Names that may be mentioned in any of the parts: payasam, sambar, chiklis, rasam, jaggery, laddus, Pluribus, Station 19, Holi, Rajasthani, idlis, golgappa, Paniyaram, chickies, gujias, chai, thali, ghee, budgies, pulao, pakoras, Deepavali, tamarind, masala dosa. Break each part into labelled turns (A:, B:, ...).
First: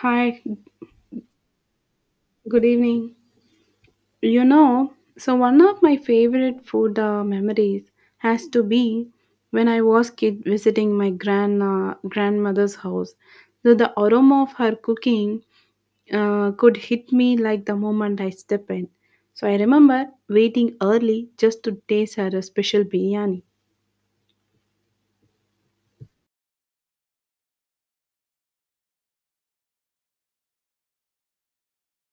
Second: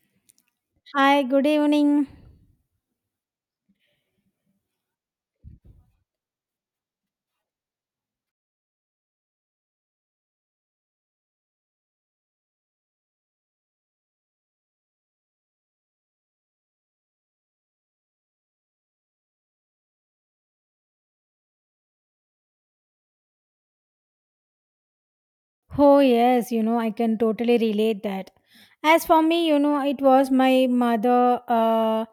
A: Hi,
B: Hi, good evening.
A: good evening. You know, so one of my favorite food memories has to be when I was kid visiting my grandmother's house. So the aroma of her cooking could hit me like the moment I step in. So I remember waiting early just to taste her special biryani.
B: Oh, yes, you know, I can totally relate that. As for me, you know, it was my mother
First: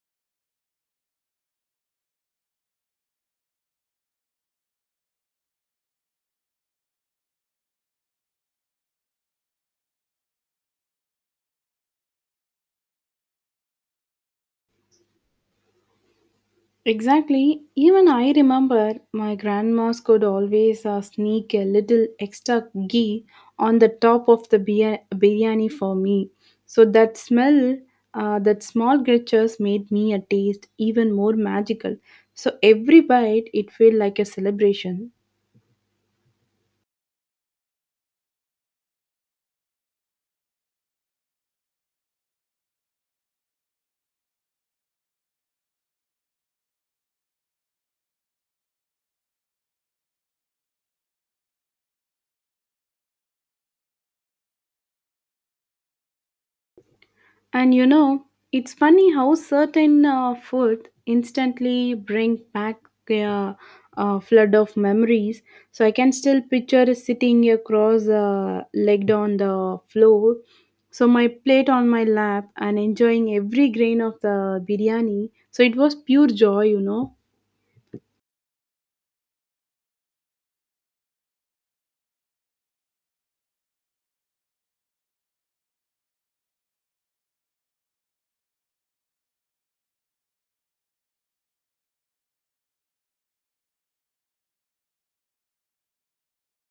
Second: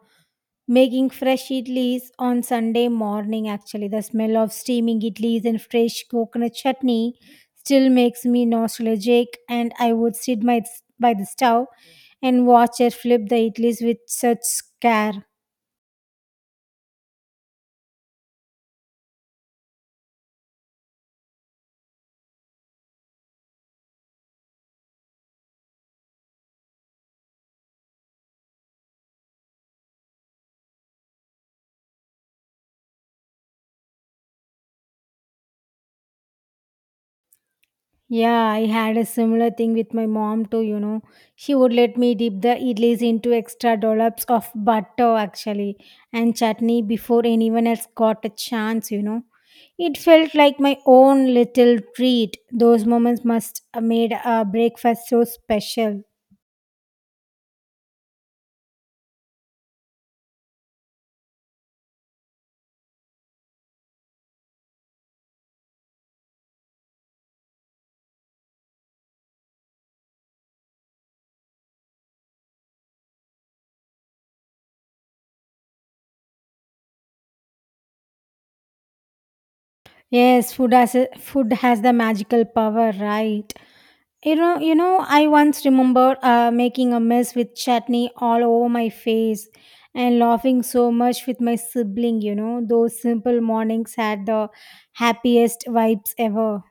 B: making fresh idlis on Sunday morning. Actually, the smell of steaming idlis and fresh coconut chutney still makes me nostalgic, and I would by the stove and watch her flip the idlis with such care.
A: Exactly. Even I remember my grandmas could always sneak a little extra ghee on the top of the biryani for me. So that smell, that small gestures made me a taste even more magical. So every bite, it felt like a celebration.
B: Yeah, I had a similar thing with my mom too, you know. She would let me dip the idlis into extra dollops of butter actually and chutney before anyone else got a chance, you know. It felt like my own little treat. Those moments must have made our breakfast so special.
A: And you know, it's funny how certain food instantly bring back a, a flood of memories. So I can still picture sitting across legged on the floor, so my plate on my lap and enjoying every grain of the biryani. So it was pure joy, you know.
B: Yes, food has the magical power, right? You know, I once remember making a mess with chutney all over my face and laughing so much with my sibling, you know. Those simple mornings had the happiest vibes ever.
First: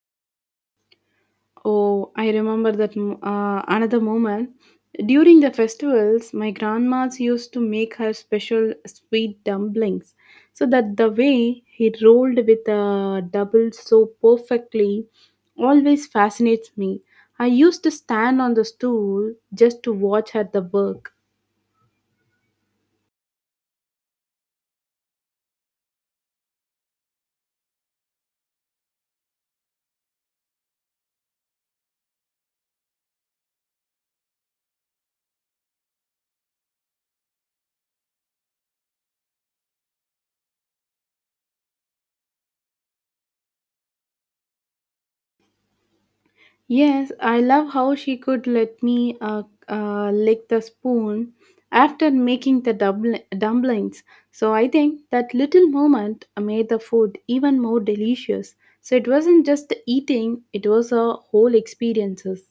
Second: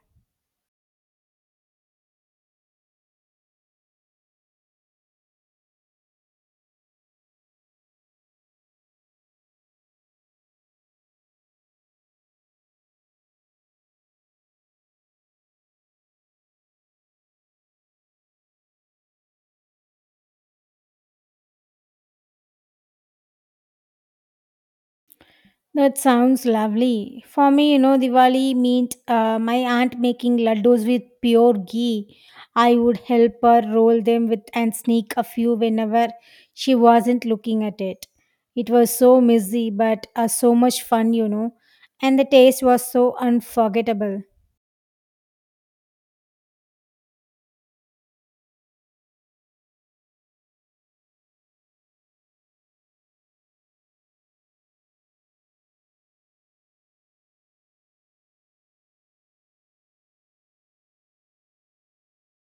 A: Oh, I remember that another moment. During the festivals, my grandma's used to make her special sweet dumplings. So that the way he rolled with the double so perfectly always fascinates me. I used to stand on the stool just to watch her the work.
B: That sounds lovely. For me, you know, Diwali meant my aunt making laddus with pure ghee. I would help her roll them with and sneak a few whenever she wasn't looking at it. It was so messy, but so much fun, you know, and the taste was so unforgettable.
A: Yes, I love how she could let me lick the spoon after making the dumplings. So I think that little moment made the food even more delicious. So it wasn't just the eating, it was a whole experiences.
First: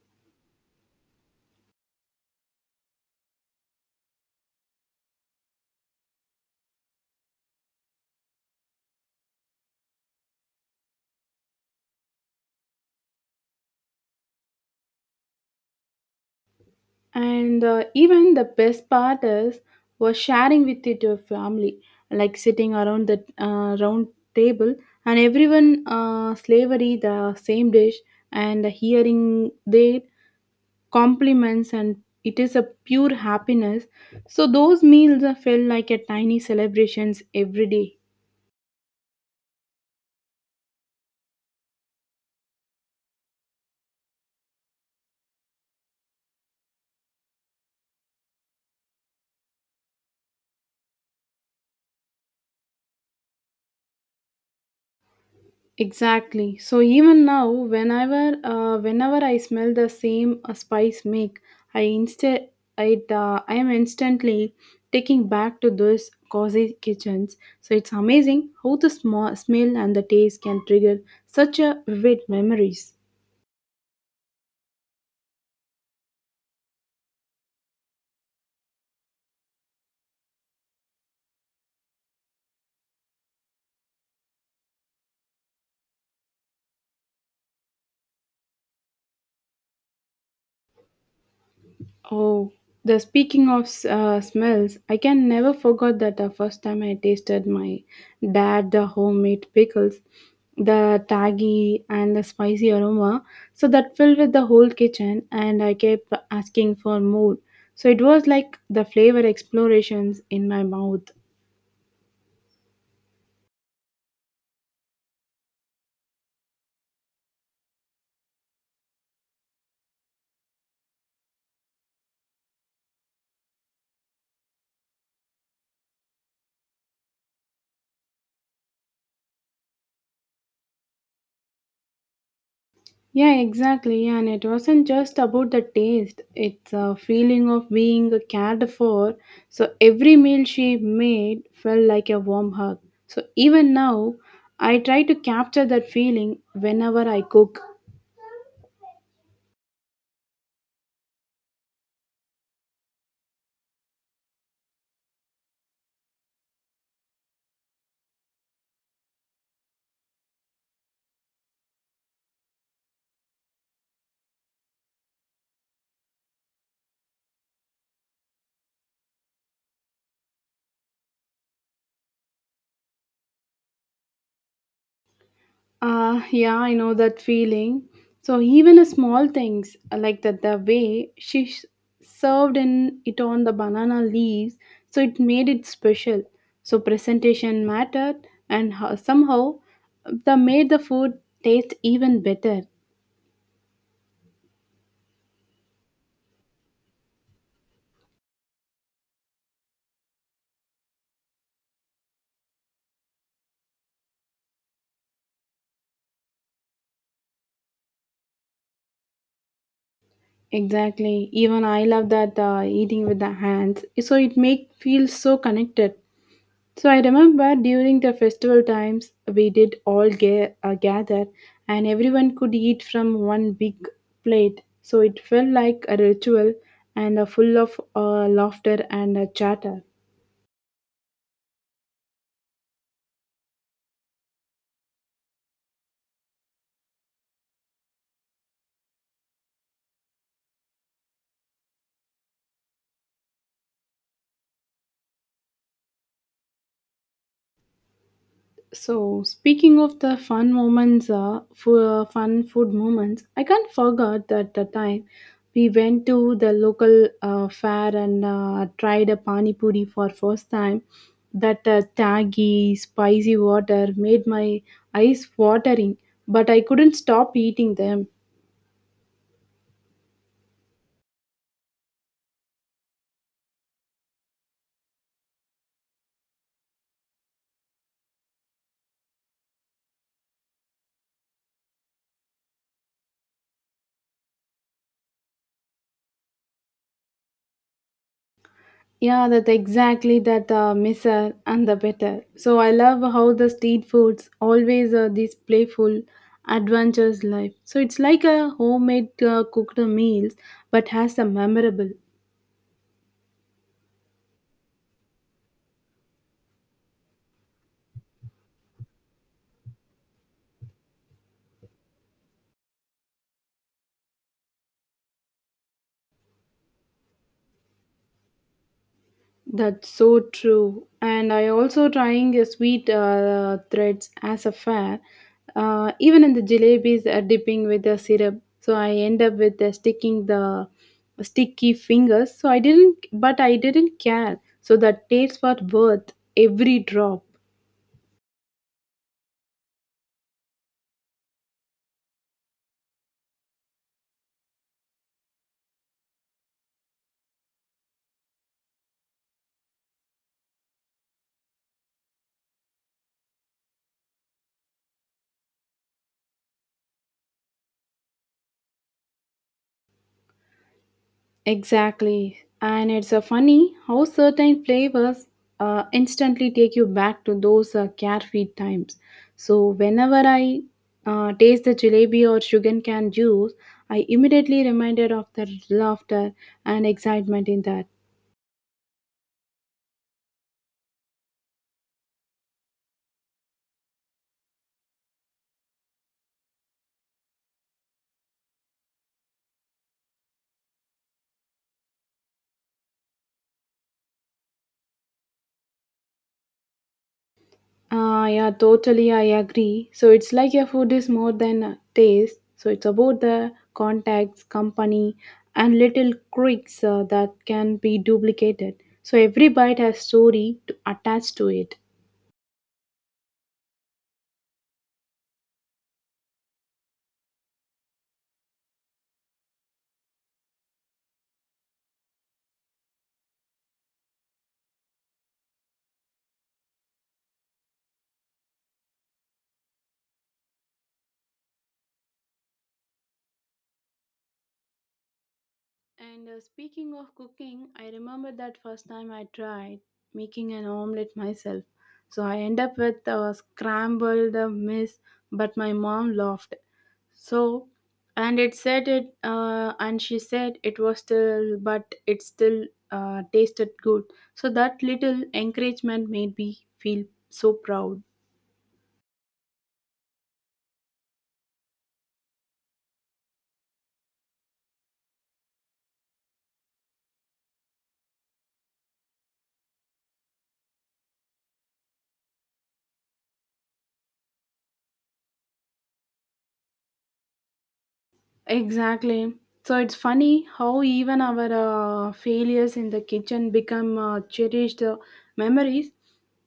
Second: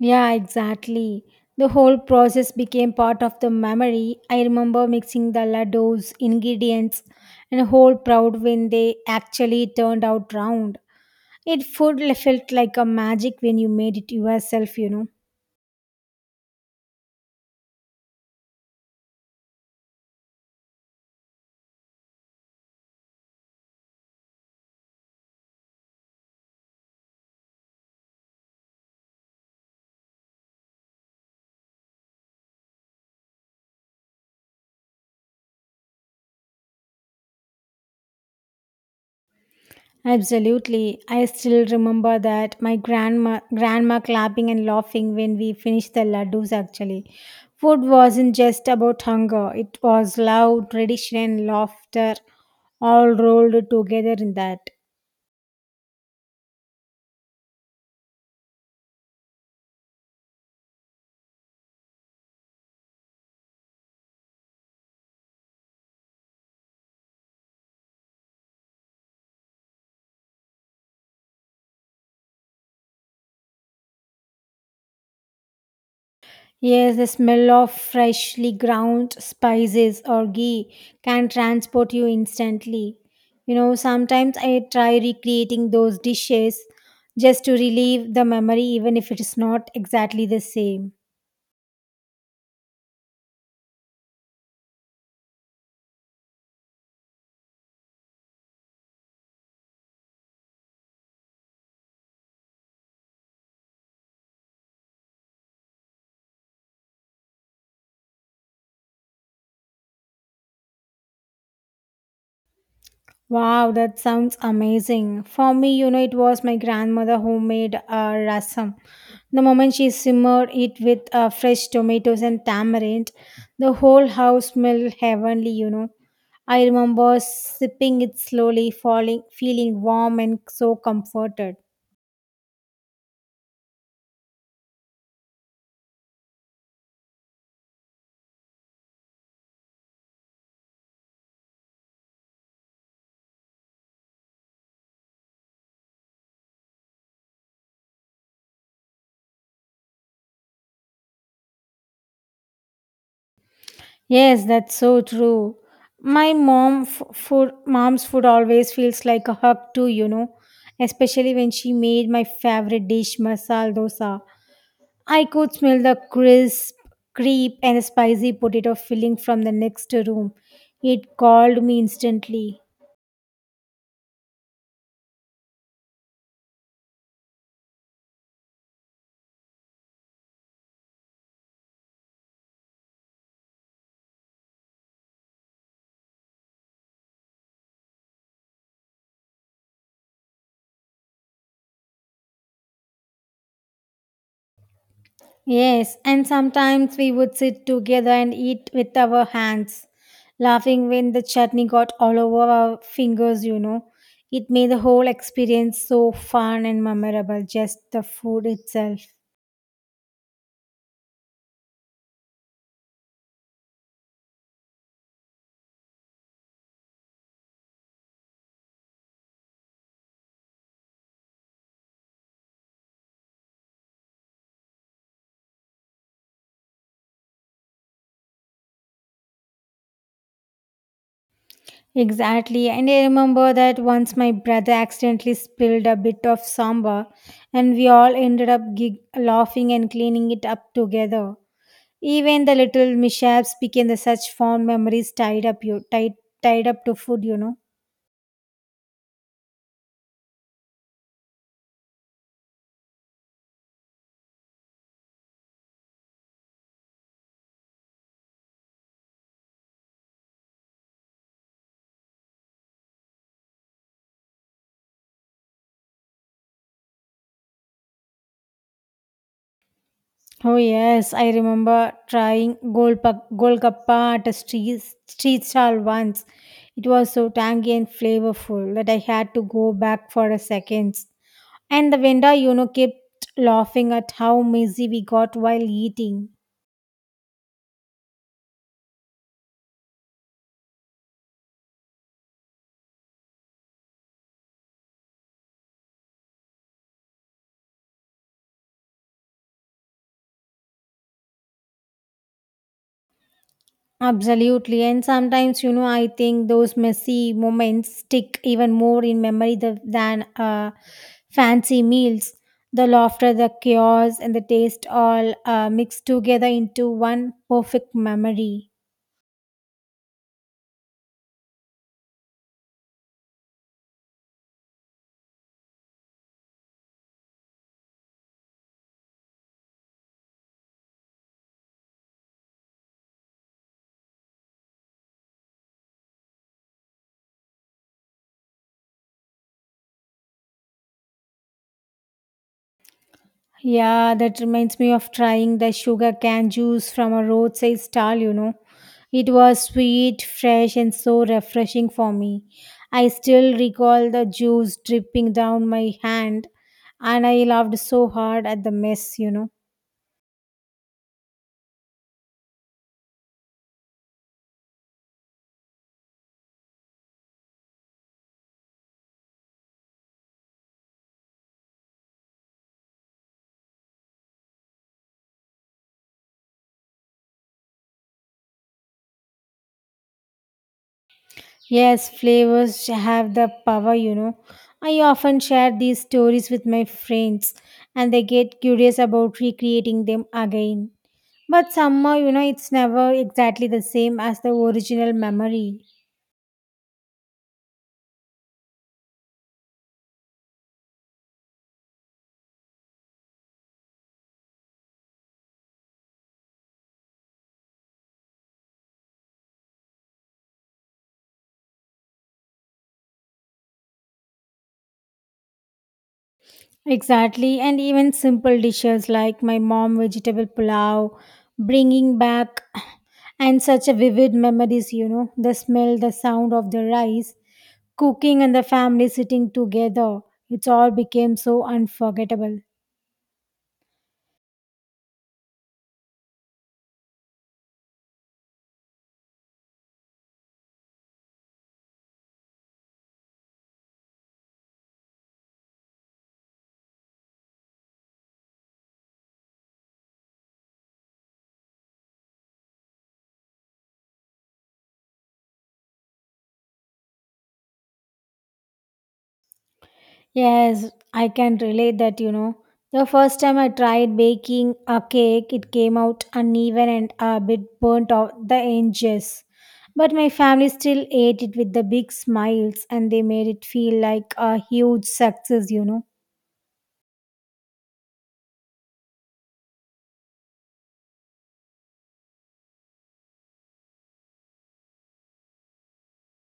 B: Yeah, exactly. The whole process became part of the memory. I remember mixing the laddus, ingredients, and a whole proud when they actually turned out round. It felt like a magic when you made it yourself, you know.
A: And even the best part is was sharing with it your family, like sitting around the round table and everyone slavery the same dish and hearing their compliments, and it is a pure happiness. So those meals are felt like a tiny celebrations every day.
B: Absolutely. I still remember that my grandma clapping and laughing when we finished the laddus actually. Food wasn't just about hunger, it was love, tradition and laughter all rolled together in that.
A: Exactly. So even now, whenever I smell the same spice make, I instead, I, I am instantly taking back to those cozy kitchens. So it's amazing how the small smell and the taste can trigger such a vivid memories.
B: Yes, the smell of freshly ground spices or ghee can transport you instantly. You know, sometimes I try recreating those dishes just to relieve the memory, even if it is not exactly the same.
A: Oh, the speaking of smells, I can never forget that the first time I tasted my dad the homemade pickles, the taggy and the spicy aroma. So that filled with the whole kitchen, and I kept asking for more. So it was like the flavor explorations in my mouth.
B: Wow, that sounds amazing. For me, you know, it was my grandmother who made rasam. The moment she simmered it with fresh tomatoes and tamarind, the whole house smelled heavenly, you know. I remember sipping it slowly, falling, feeling warm and so comforted.
A: Yeah, exactly. Yeah, and it wasn't just about the taste, it's a feeling of being cared for. So every meal she made felt like a warm hug. So even now, I try to capture that feeling whenever I cook.
B: Yes, that's so true. My mom f- food, mom's food always feels like a hug too, you know, especially when she made my favorite dish, masala dosa. I could smell the crisp, creep, and spicy potato filling from the next room. It called me instantly.
A: Yeah, I know that feeling. So even a small things like that, the way served in it on the banana leaves, so it made it special. So presentation mattered, and somehow the made the food taste even better.
B: Yes, and sometimes we would sit together and eat with our hands, laughing when the chutney got all over our fingers, you know. It made the whole experience so fun and memorable, just the food itself.
A: Exactly. Even I love that eating with the hands. So it make feel so connected. So I remember during the festival times, we did all gather and everyone could eat from one big plate. So it felt like a ritual and full of laughter and chatter.
B: Exactly. And I remember that once my brother accidentally spilled a bit of sambar, and we all ended up laughing and cleaning it up together. Even the little mishaps became the such fond memories tied up to food, you know.
A: So, speaking of the fun moments, for fun food moments, I can't forget that the time we went to the local fair and tried a pani puri for first time. That taggy, spicy water made my eyes watering, but I couldn't stop eating them.
B: Oh yes, I remember trying golgappa at a street stall once. It was so tangy and flavorful that I had to go back for a second. And the vendor, you know, kept laughing at how messy we got while eating.
A: Yeah, that exactly that misser and the better. So I love how the street foods always are this playful, adventurous life. So it's like a homemade cooked meals, but has a memorable.
B: Absolutely. And sometimes, you know, I think those messy moments stick even more in memory than fancy meals. The laughter, the chaos, and the taste all mixed together into one perfect memory.
A: That's so true. And I also trying a sweet threads as a fair, even in the jalebis are dipping with the syrup. So I end up with the sticky fingers. So I didn't, but I didn't care. So that taste was worth every drop.
B: Yeah, that reminds me of trying the sugar cane juice from a roadside stall, you know. It was sweet, fresh, and so refreshing for me. I still recall the juice dripping down my hand, and I laughed so hard at the mess, you know.
A: Exactly. And it's funny how certain flavors instantly take you back to those carefree times. So, whenever I taste the jalebi or sugar cane juice, I immediately reminded of the laughter and excitement in that.
B: Yes, flavors have the power, you know. I often share these stories with my friends, and they get curious about recreating them again. But somehow, you know, it's never exactly the same as the original memory.
A: Ah, yeah, totally. I agree. So it's like your food is more than a taste. So it's about the contacts, company, and little quirks that can be duplicated. So every bite has story to attach to it.
B: Exactly, and even simple dishes like my mom vegetable pulao, bringing back and such a vivid memories, you know, the smell, the sound of the rice, cooking and the family sitting together. It's all became so unforgettable.
A: And speaking of cooking, I remember that first time I tried making an omelette myself. So I end up with a scrambled mess, but my mom laughed. So, and she said it was still, but it still tasted good. So that little encouragement made me feel so proud.
B: Yes, I can relate that, you know. The first time I tried baking a cake, it came out uneven and a bit burnt off the edges. But my family still ate it with the big smiles and they made it feel like a huge success, you know.
A: Exactly. So it's funny how even our failures in the kitchen become cherished memories.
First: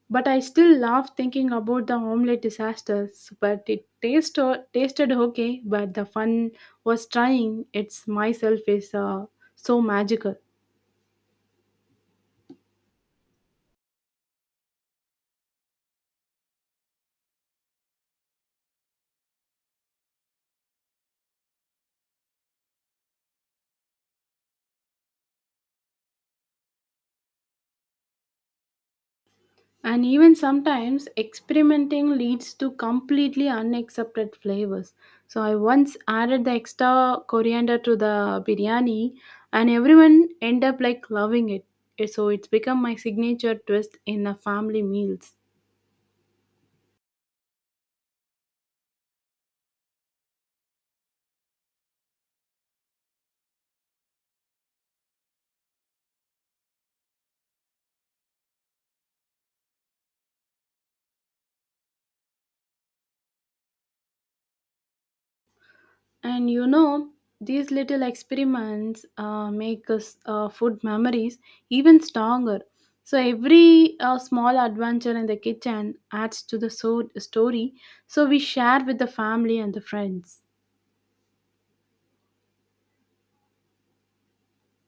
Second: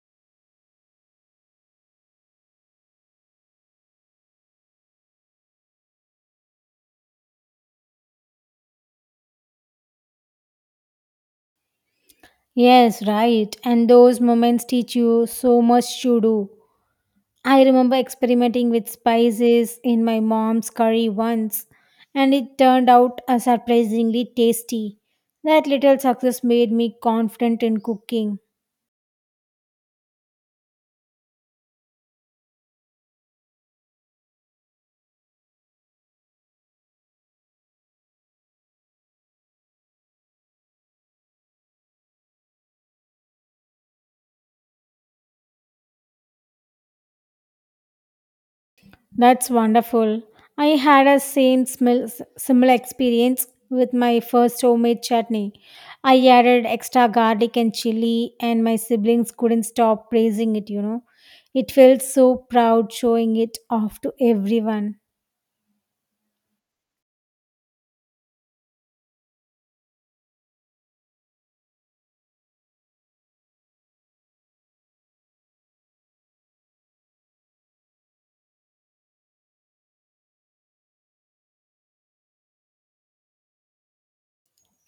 A: But I still laugh thinking about the omelette disasters. But it tasted okay, but the fun was trying. It's myself is so magical.
B: Yes, right. And those moments teach you so much to do. I remember experimenting with spices in my mom's curry once, and it turned out surprisingly tasty. That little success made me confident in cooking.
A: And even sometimes experimenting leads to completely unaccepted flavors. So I once added the extra coriander to the biryani, and everyone end up like loving it. So it's become my signature twist in the family meals.
B: That's wonderful. I had a similar experience with my first homemade chutney. I added extra garlic and chili, and my siblings couldn't stop praising it, you know. It felt so proud showing it off to everyone.
A: And you know, these little experiments make us food memories even stronger. So every small adventure in the kitchen adds to the story. So we share with the family and the friends.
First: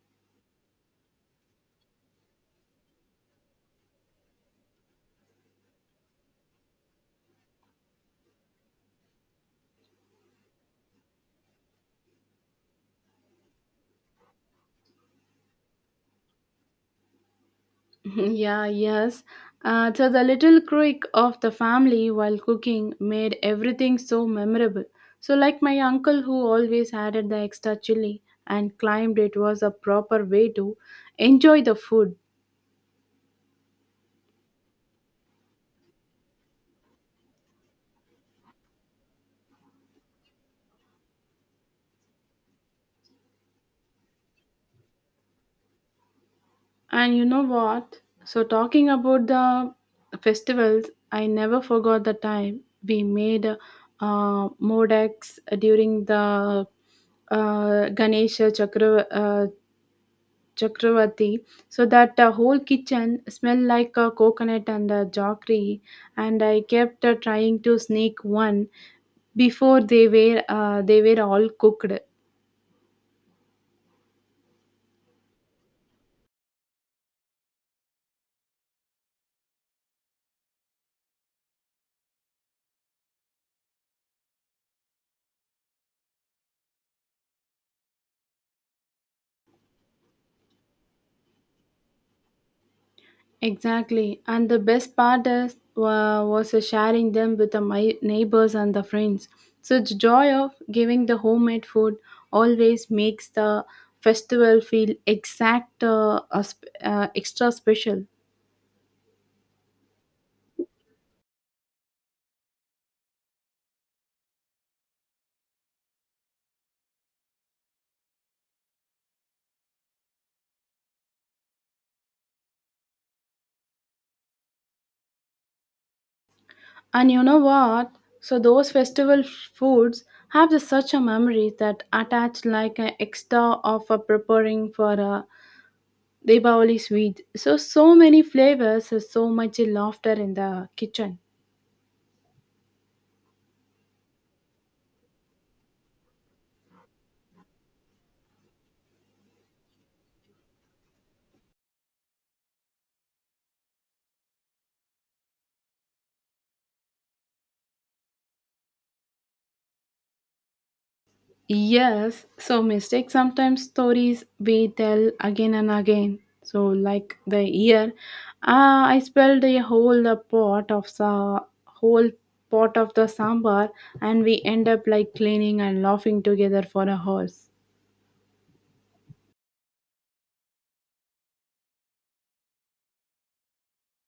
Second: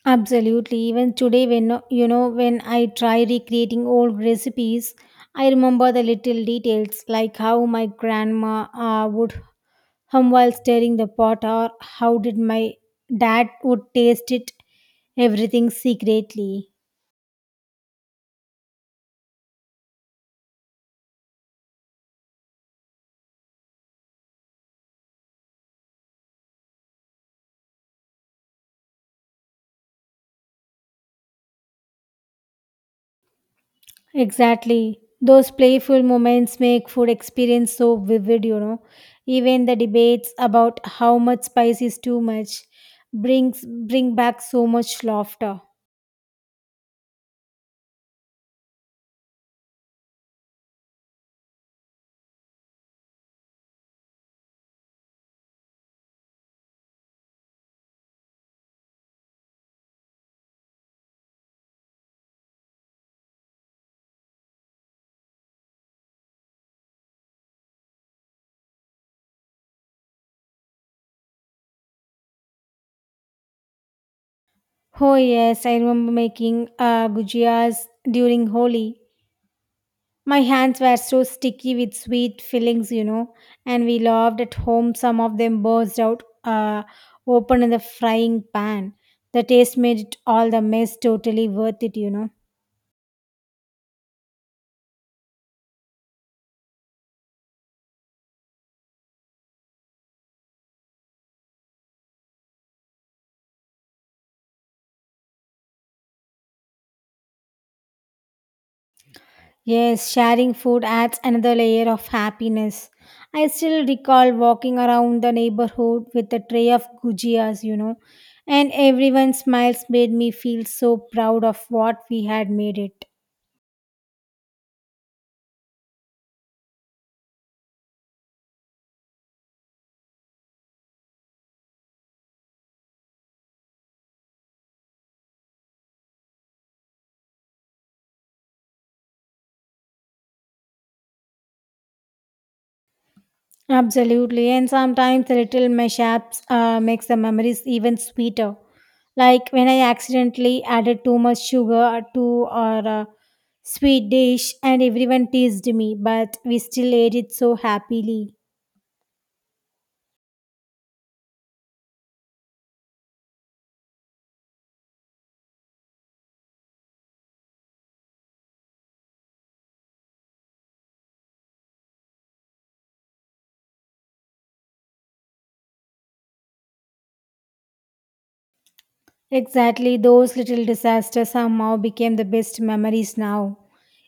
B: Absolutely. Even today, when I try recreating old recipes, I remember the little details like how my grandma would hum while stirring the pot, or how did my dad would taste it, everything secretly.
A: Yeah, yes. So the little quirk of the family while cooking made everything so memorable. So like my uncle who always added the extra chili and claimed it was a proper way to enjoy the food.
B: Exactly. Those playful moments make food experience so vivid, you know. Even the debates about how much spice is too much brings bring back so much laughter.
A: And you know what? So, talking about the festivals, I never forgot the time we made modex during the Ganesha Chakra, Chakravati. So, that whole kitchen smelled like a coconut and a jaggery. And I kept trying to sneak one before they were all cooked.
B: Oh yes, I remember making gujias during Holi. My hands were so sticky with sweet fillings, you know, and we loved at home. Some of them burst out open in the frying pan. The taste made it all the mess totally worth it, you know.
A: Exactly. And the best part is, was sharing them with the my neighbors and the friends. So the joy of giving the homemade food always makes the festival feel extra special.
B: Yes, sharing food adds another layer of happiness. I still recall walking around the neighborhood with a tray of gujias, you know, and everyone's smiles made me feel so proud of what we had made it.
A: And you know what? So those festival foods have the, such a memory that attach like an extra of preparing for a Deepavali sweet. So so many flavors, so much laughter in the kitchen.
B: Absolutely, and sometimes the little mishaps makes the memories even sweeter. Like when I accidentally added too much sugar to our sweet dish, and everyone teased me, but we still ate it so happily.
A: Yes, so mistakes sometimes stories we tell again and again. So, like the year, ah, I spelled a whole pot of the sambar, and we end up like cleaning and laughing together for a horse.
B: Exactly, those little disasters somehow became the best memories now.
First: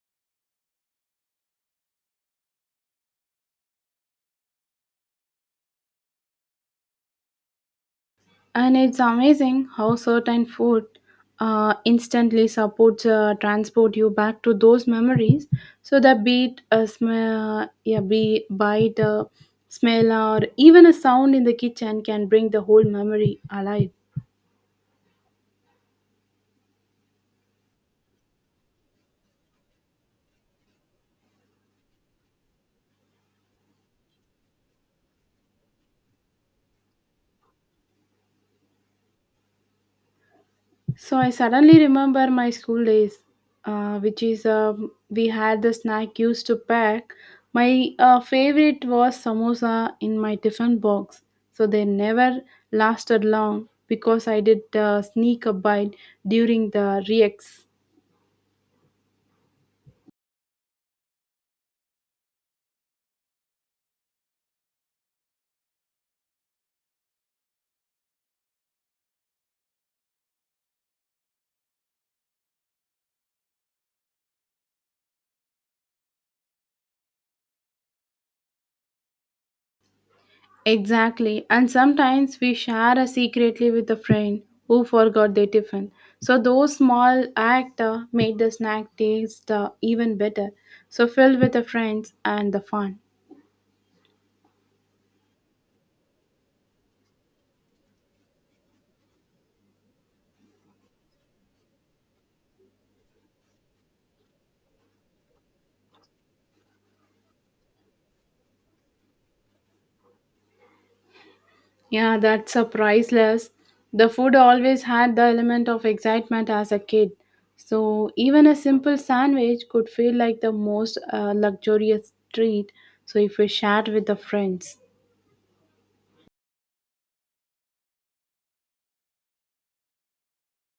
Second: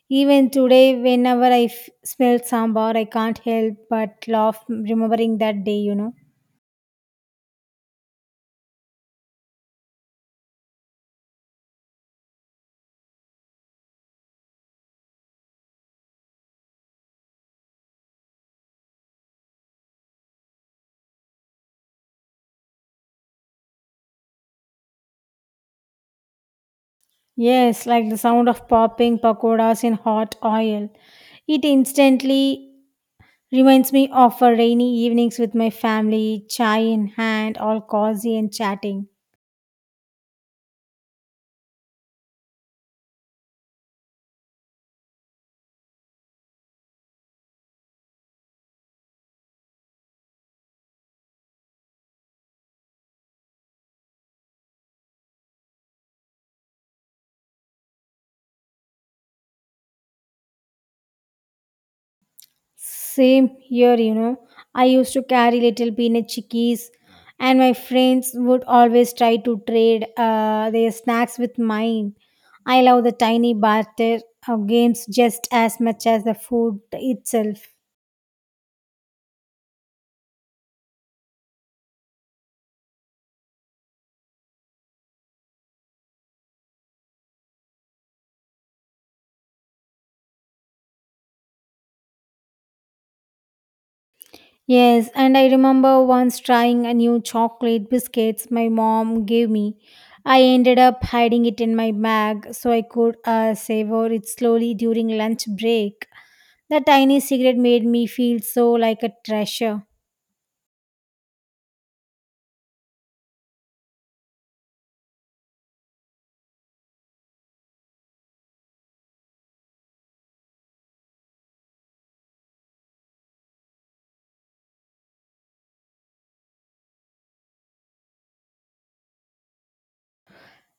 B: Even today, whenever I smell sambar, I can't help but laugh remembering that day, you know.
A: And it's amazing how certain food instantly supports transport you back to those memories. So that beat a smell, yeah, be bite, a smell, or even a sound in the kitchen can bring the whole memory alive.
B: Yes, like the sound of popping pakoras in hot oil. It instantly reminds me of our rainy evenings with my family, chai in hand, all cozy and chatting.
A: So I suddenly remember my school days, which is we had the snack used to pack. My favorite was samosa in my tiffin box. So they never lasted long because I did sneak a bite during the reeks.
B: Same here, you know. I used to carry little peanut chickies, and my friends would always try to trade their snacks with mine. I love the tiny barter of games just as much as the food itself.
A: Exactly, and sometimes we share a secretly with a friend who forgot their tiffin. So those small act made the snack taste even better. So filled with the friends and the fun.
B: Yes, and I remember once trying a new chocolate biscuits my mom gave me. I ended up hiding it in my bag so I could savor it slowly during lunch break. The tiny cigarette made me feel so like a treasure.
A: Yeah, that's a priceless. The food always had the element of excitement as a kid. So even a simple sandwich could feel like the most luxurious treat. So if we shared with the friends.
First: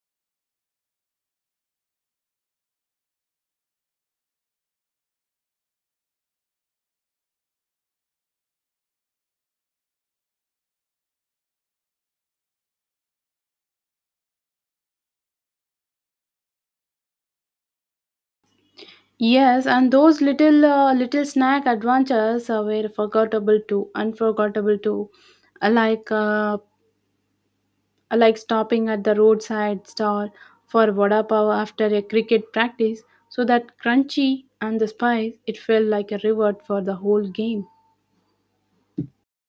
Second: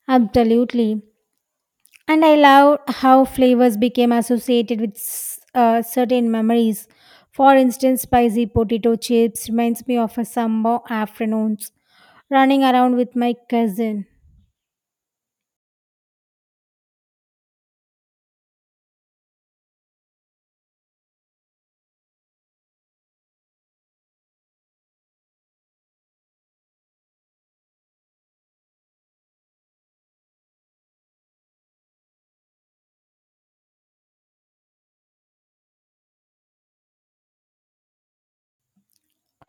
B: Absolutely. And I love how flavors became associated with certain memories. For instance, spicy potato chips reminds me of a summer afternoons running around with my cousin.
A: Yes, and those little snack adventures were unforgettable too. Uh, Like uh, like stopping at the roadside stall for vada pav after a cricket practice, so that crunchy and the spice, it felt like a reward for the whole game.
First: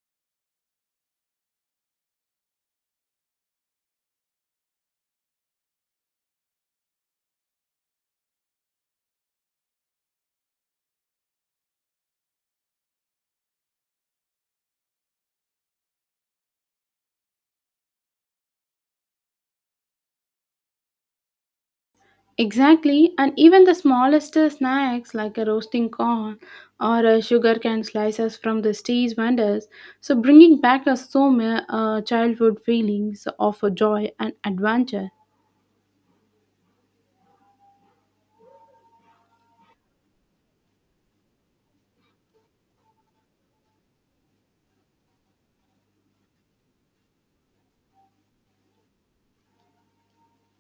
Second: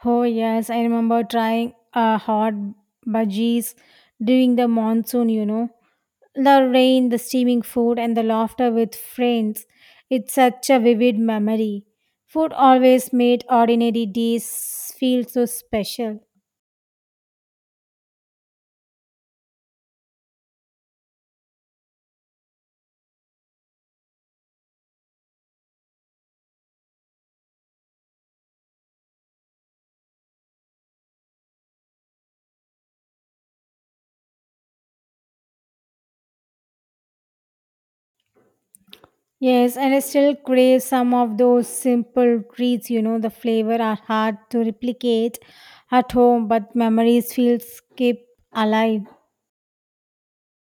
B: Oh, yes, I remember trying hot budgies during the monsoon, you know. The rain, the steaming food, and the laughter with friends. It's such a vivid memory. Food always made ordinary days feel so special.
A: Exactly, and even the smallest snacks like a roasting corn or a sugarcane slices from the street vendors, so bringing back us so many childhood feelings of joy and adventure.
B: Yes, and I still crave some of those simple treats. You know, the flavor are hard to replicate at home, but memories feel keep alive.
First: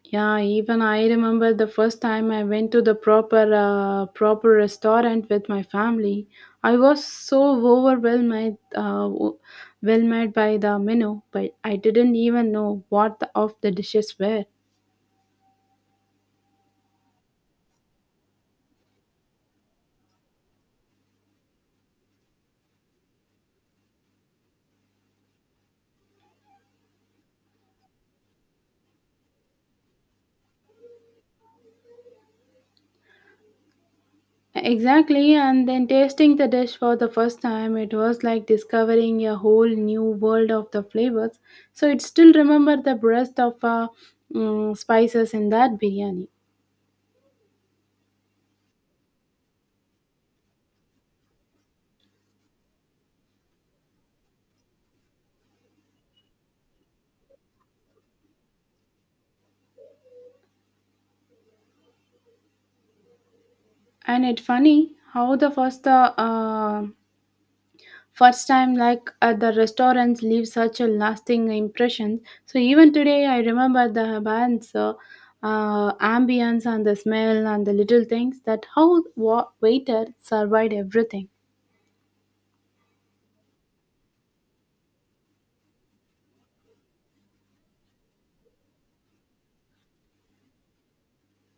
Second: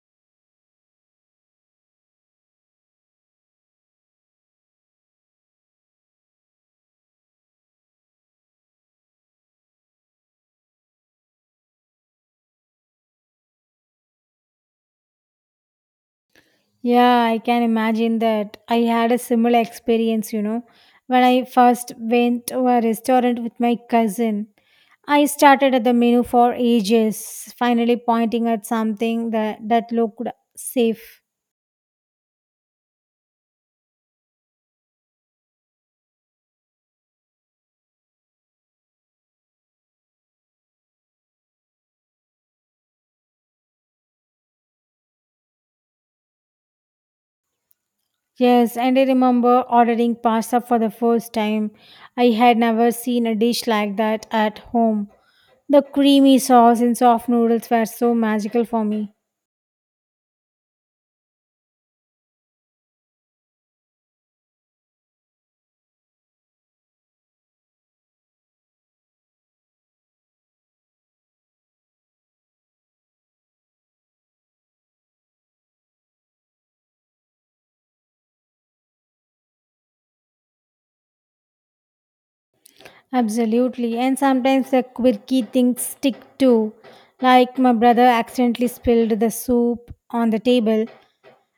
A: Yeah, even I remember the first time I went to the proper restaurant with my family. I was so overwhelmed by the menu, but I didn't even know what the, of the dishes were.
B: Yeah, I can imagine that. I had a similar experience, you know, when I first went to a restaurant with my cousin. I started at the menu for ages, finally pointing at that looked safe.
A: Exactly, and then tasting the dish for the first time, it was like discovering a whole new world of the flavors. So it still remember the breadth of spices in that biryani.
B: Yes, and I remember ordering pasta for the first time. I had never seen a dish like that at home. The creamy sauce and soft noodles were so magical for me.
A: And it's funny how the first time like at the restaurants leave such a lasting impression. So even today, I remember the bands ambience and the smell and the little things that how waiter survived everything.
B: Absolutely. And sometimes the quirky things stick too. Like my brother accidentally spilled the soup on the table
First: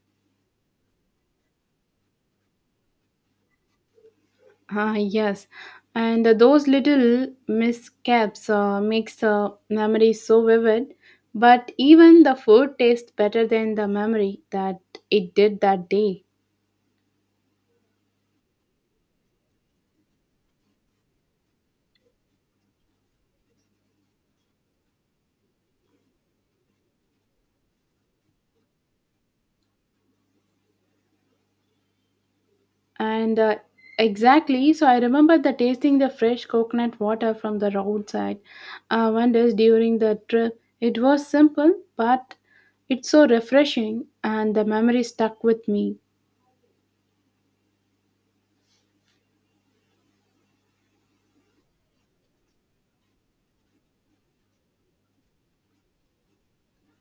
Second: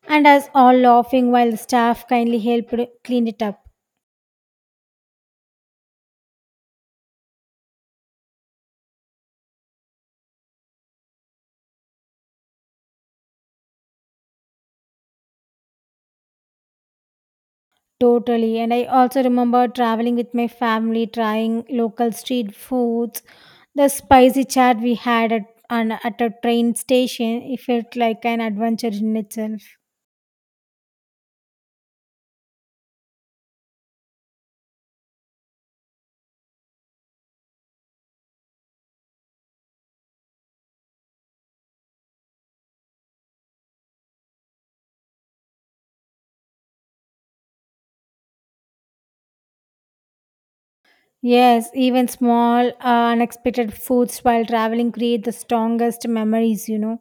B: and us all laughing while the staff kindly helped clean it up.
A: Ah, yes, and those little miscaps makes memories so vivid, but even the food tastes better than the memory that it did that day.
B: Totally. And I also remember traveling with my family, trying local street foods. The spicy chat we had at a train station, it felt like an adventure in itself.
A: And exactly, so I remember the tasting the fresh coconut water from the roadside wonders during the trip. It was simple, but it's so refreshing, and the memory stuck with me.
B: Yes, even small, unexpected foods while traveling create the strongest memories, you know.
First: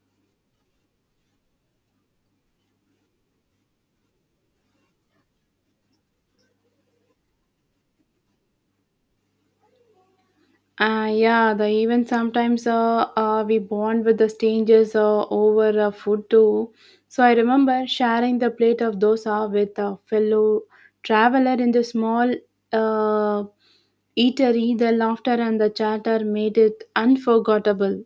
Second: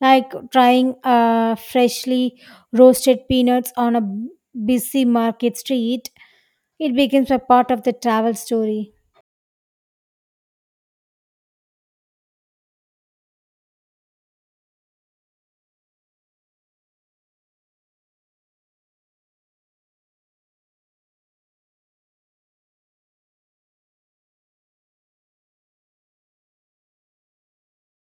B: Like trying freshly roasted peanuts on a busy market street, it becomes a part of the travel story.
A: Yeah, the even sometimes we bond with the strangers over food too. So I remember sharing the plate of dosa with a fellow traveler in the small uh, eatery. The laughter and the chatter made it unforgettable.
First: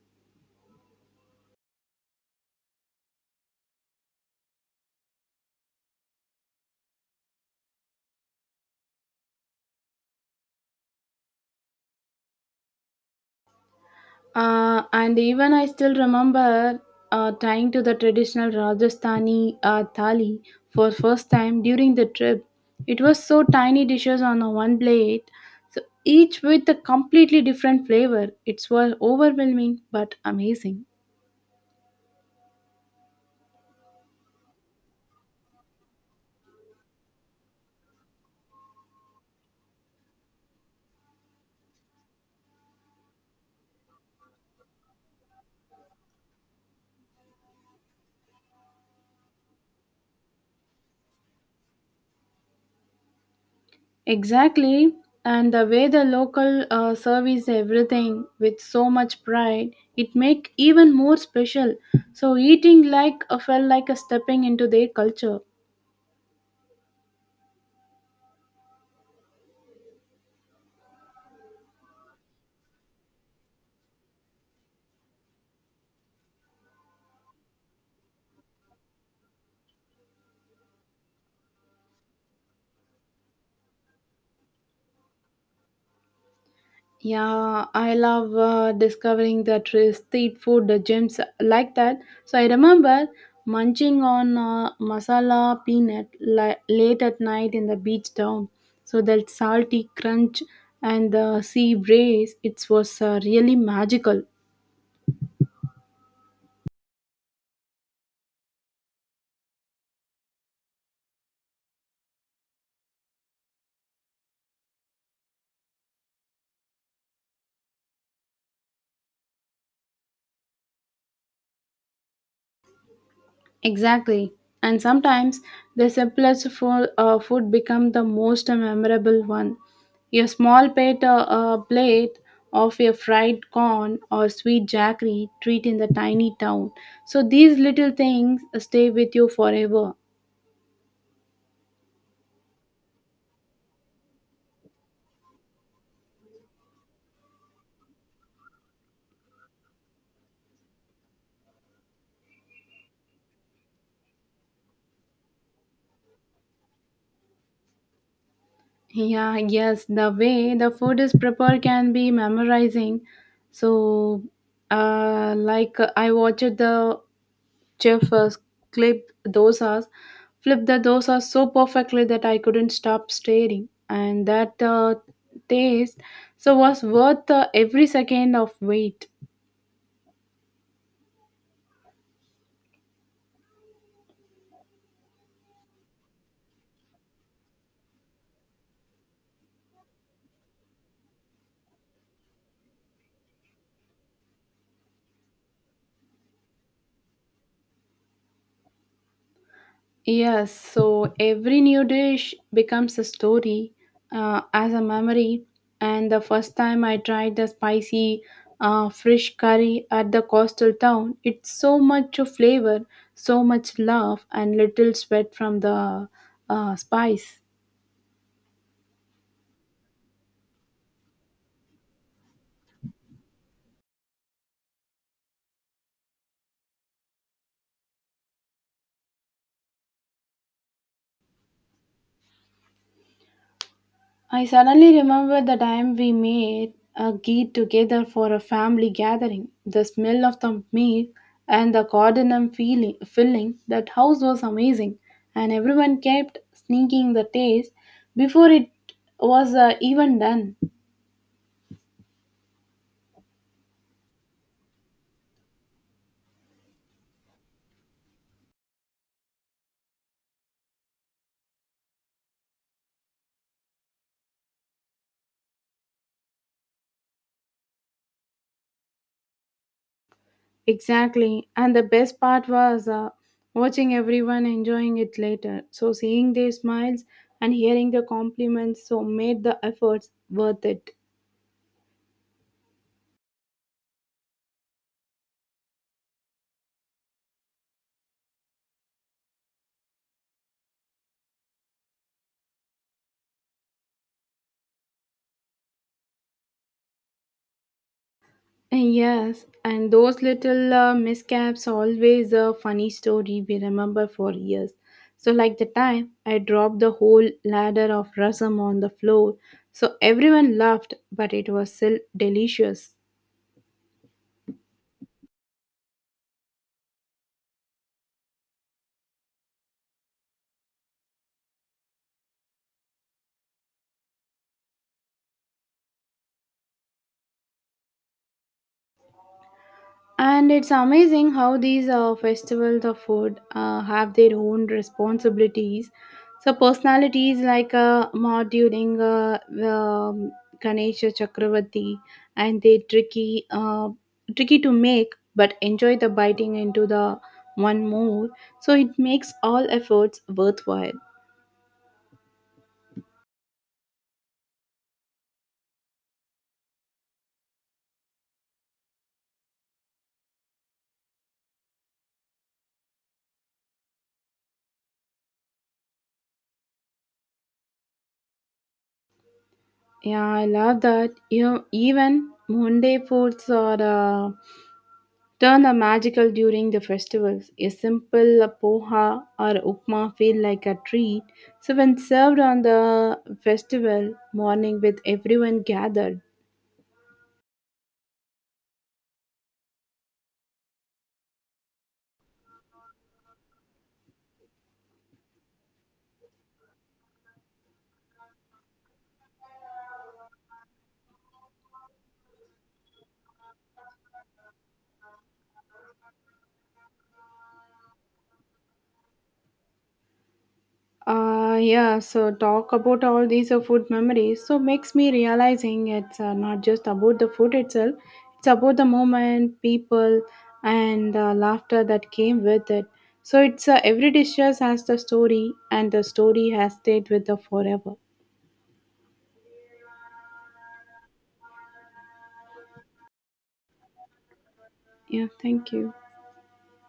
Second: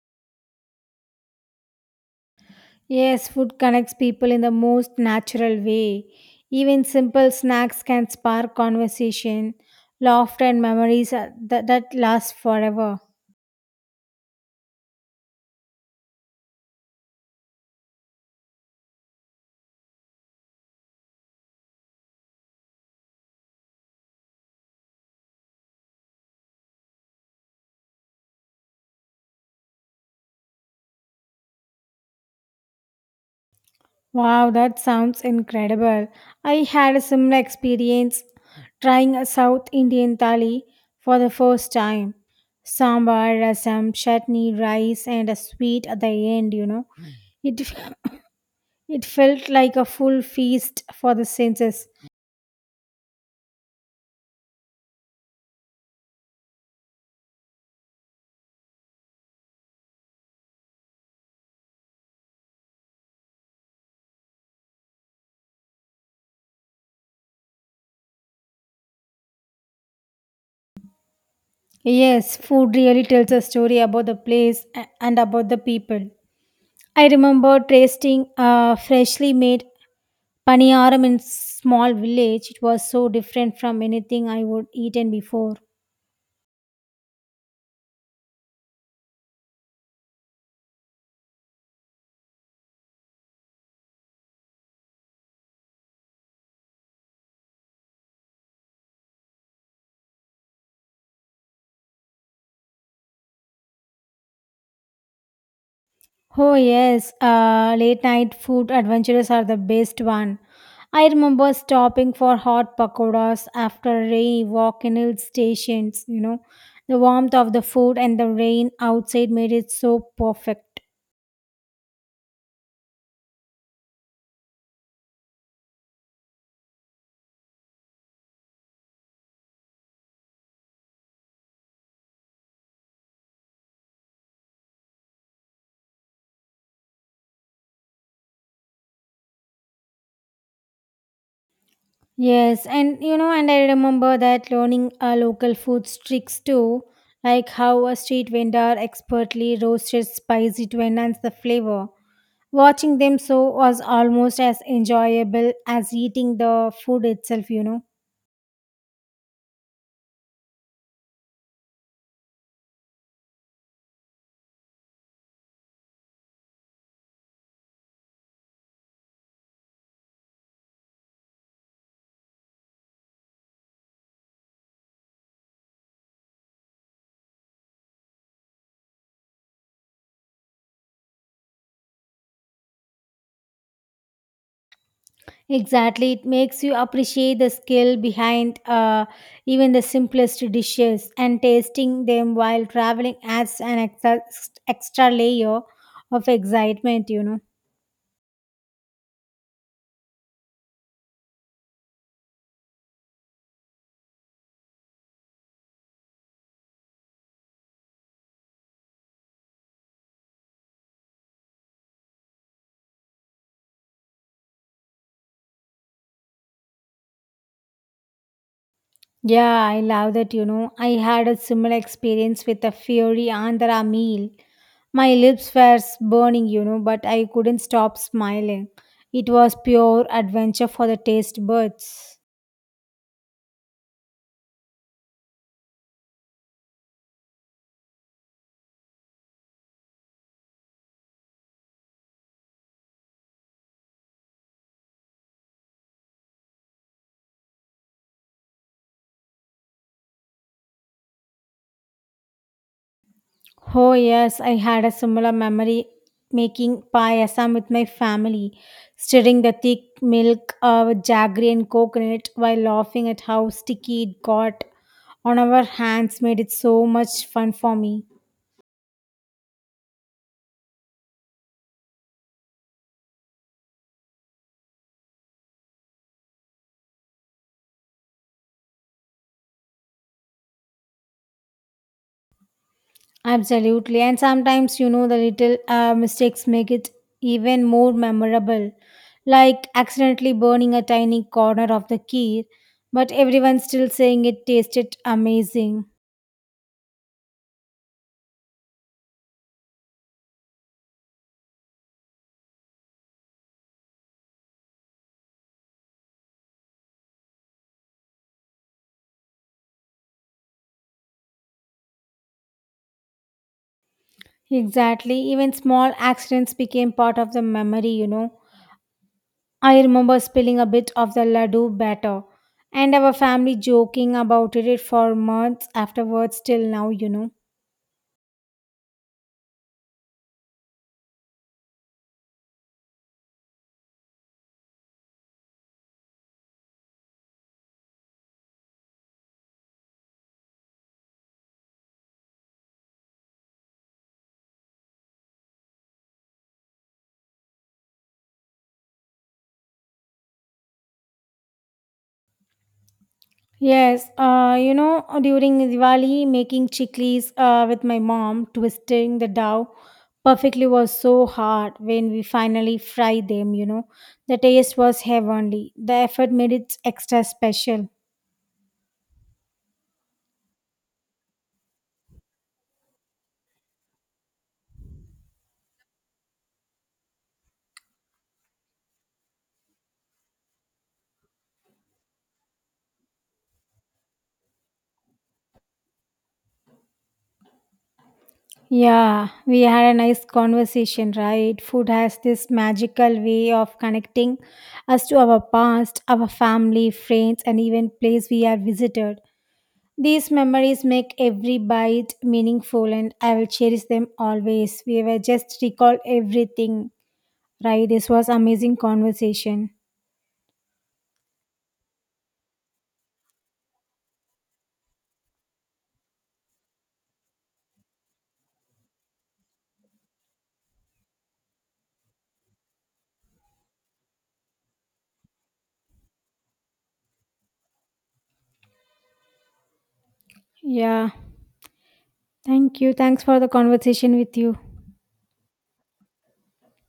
B: Yes, food connects people in the most natural way. Even simple snacks can spark conversation, laughter, and memories that last forever.
A: And even I still remember trying to the traditional Rajasthani thali for first time during the trip. It was so tiny dishes on a one plate, so each with a completely different flavor. It was overwhelming but amazing.
B: Wow, that sounds incredible. I had a similar experience trying a South Indian thali for the first time. Sambar, rasam, chutney, rice, and a sweet at the end, you know. It, it felt like a full feast for the senses.
A: Exactly, and the way the local service everything with so much pride, it make even more special. So eating like felt like a stepping into their culture.
B: Yes, food really tells a story about the place and about the people. I remember tasting a freshly made Paniyaram in small village, it was so different from anything I would eaten before.
A: Yeah, I love discovering the street food gems like that. So I remember munching on masala peanut late at night in the beach town. So that salty crunch and the sea breeze, it was really magical.
B: Oh yes, late night food adventures are the best one. I remember stopping for hot pakoras after a rainy walk in hill stations, you know. The warmth of the food and the rain outside made it so perfect.
A: Exactly. And sometimes the simplest food become the most memorable one. Your small plate, plate of your fried corn or sweet jackery treat in the tiny town. So these little things stay with you forever.
B: Yes, and you know, and I remember that learning our local food tricks too, like how a street vendor expertly roasted spicy to enhance the flavor. Watching them so was almost as enjoyable as eating the food itself, you know.
A: Yeah, yes, the way the food is prepared can be memorizing. So, I watched the Jeff clipped dosas, flipped the dosa so perfectly that I couldn't stop staring, and that taste so was worth every second of wait.
B: Exactly, it makes you appreciate the skill behind even the simplest dishes, and tasting them while traveling adds an extra layer of excitement, you know.
A: Yes, so every new dish becomes a story as a memory. And the first time I tried the spicy fresh curry at the coastal town, it's so much of flavor, so much love, and little sweat from the spice.
B: Yeah, I love that. You know, I had a similar experience with a Fiori Andhra meal. My lips were burning, you know, but I couldn't stop smiling. It was pure adventure for the taste buds.
A: I suddenly remember the time we made a ghee together for a family gathering. The smell of the meat and the cardamom feeling, filling, that house was amazing, and everyone kept sneaking the taste before it was even done.
B: Oh, yes, I had a similar memory making payasam with my family, stirring the thick milk with jaggery and coconut while laughing at how sticky it got on our hands made it so much fun for me.
A: Exactly, and the best part was watching everyone enjoying it later. So, seeing their smiles and hearing the compliments so made the efforts worth it.
B: Absolutely. And sometimes, you know, the little mistakes make it even more memorable, like accidentally burning a tiny corner of the key, but everyone still saying it tasted amazing.
A: Yes, and those little miscaps always a funny story we remember for years. So, like the time I dropped the whole ladder of rasam on the floor, so everyone laughed, but it was still delicious.
B: Exactly. Even small accidents became part of the memory, you know. I remember spilling a bit of the laddu batter and our family joking about it for months afterwards till now, you know.
A: And it's amazing how these festivals of food have their own responsibilities. So personalities like Madhuring, Ganesha Chakravarti, and they tricky, tricky to make, but enjoy the biting into the one more. So it makes all efforts worthwhile.
B: Yes, you know, during Diwali, making chiklis with my mom, twisting the dough perfectly was so hard when we finally fried them, you know. The taste was heavenly. The effort made it extra special.
A: Yeah, I love that. You know, even Monday foods or turn the magical during the festivals. A simple poha or upma feel like a treat. So when served on the festival morning with everyone gathered.
B: Yeah, we had a nice conversation, right? Food has this magical way of connecting us to our past, our family, friends, and even place we are visited. These memories make every bite meaningful and I will cherish them always. We were just recalled everything. Right, this was amazing conversation.
A: Yeah, so talk about all these food memories. So makes me realizing it's not just about the food itself. It's about the moment, people, and the laughter that came with it. So it's every dish has the story, and the story has stayed with the forever.
B: Yeah. Thank you. Thanks for the conversation with you.
A: Yeah, thank you.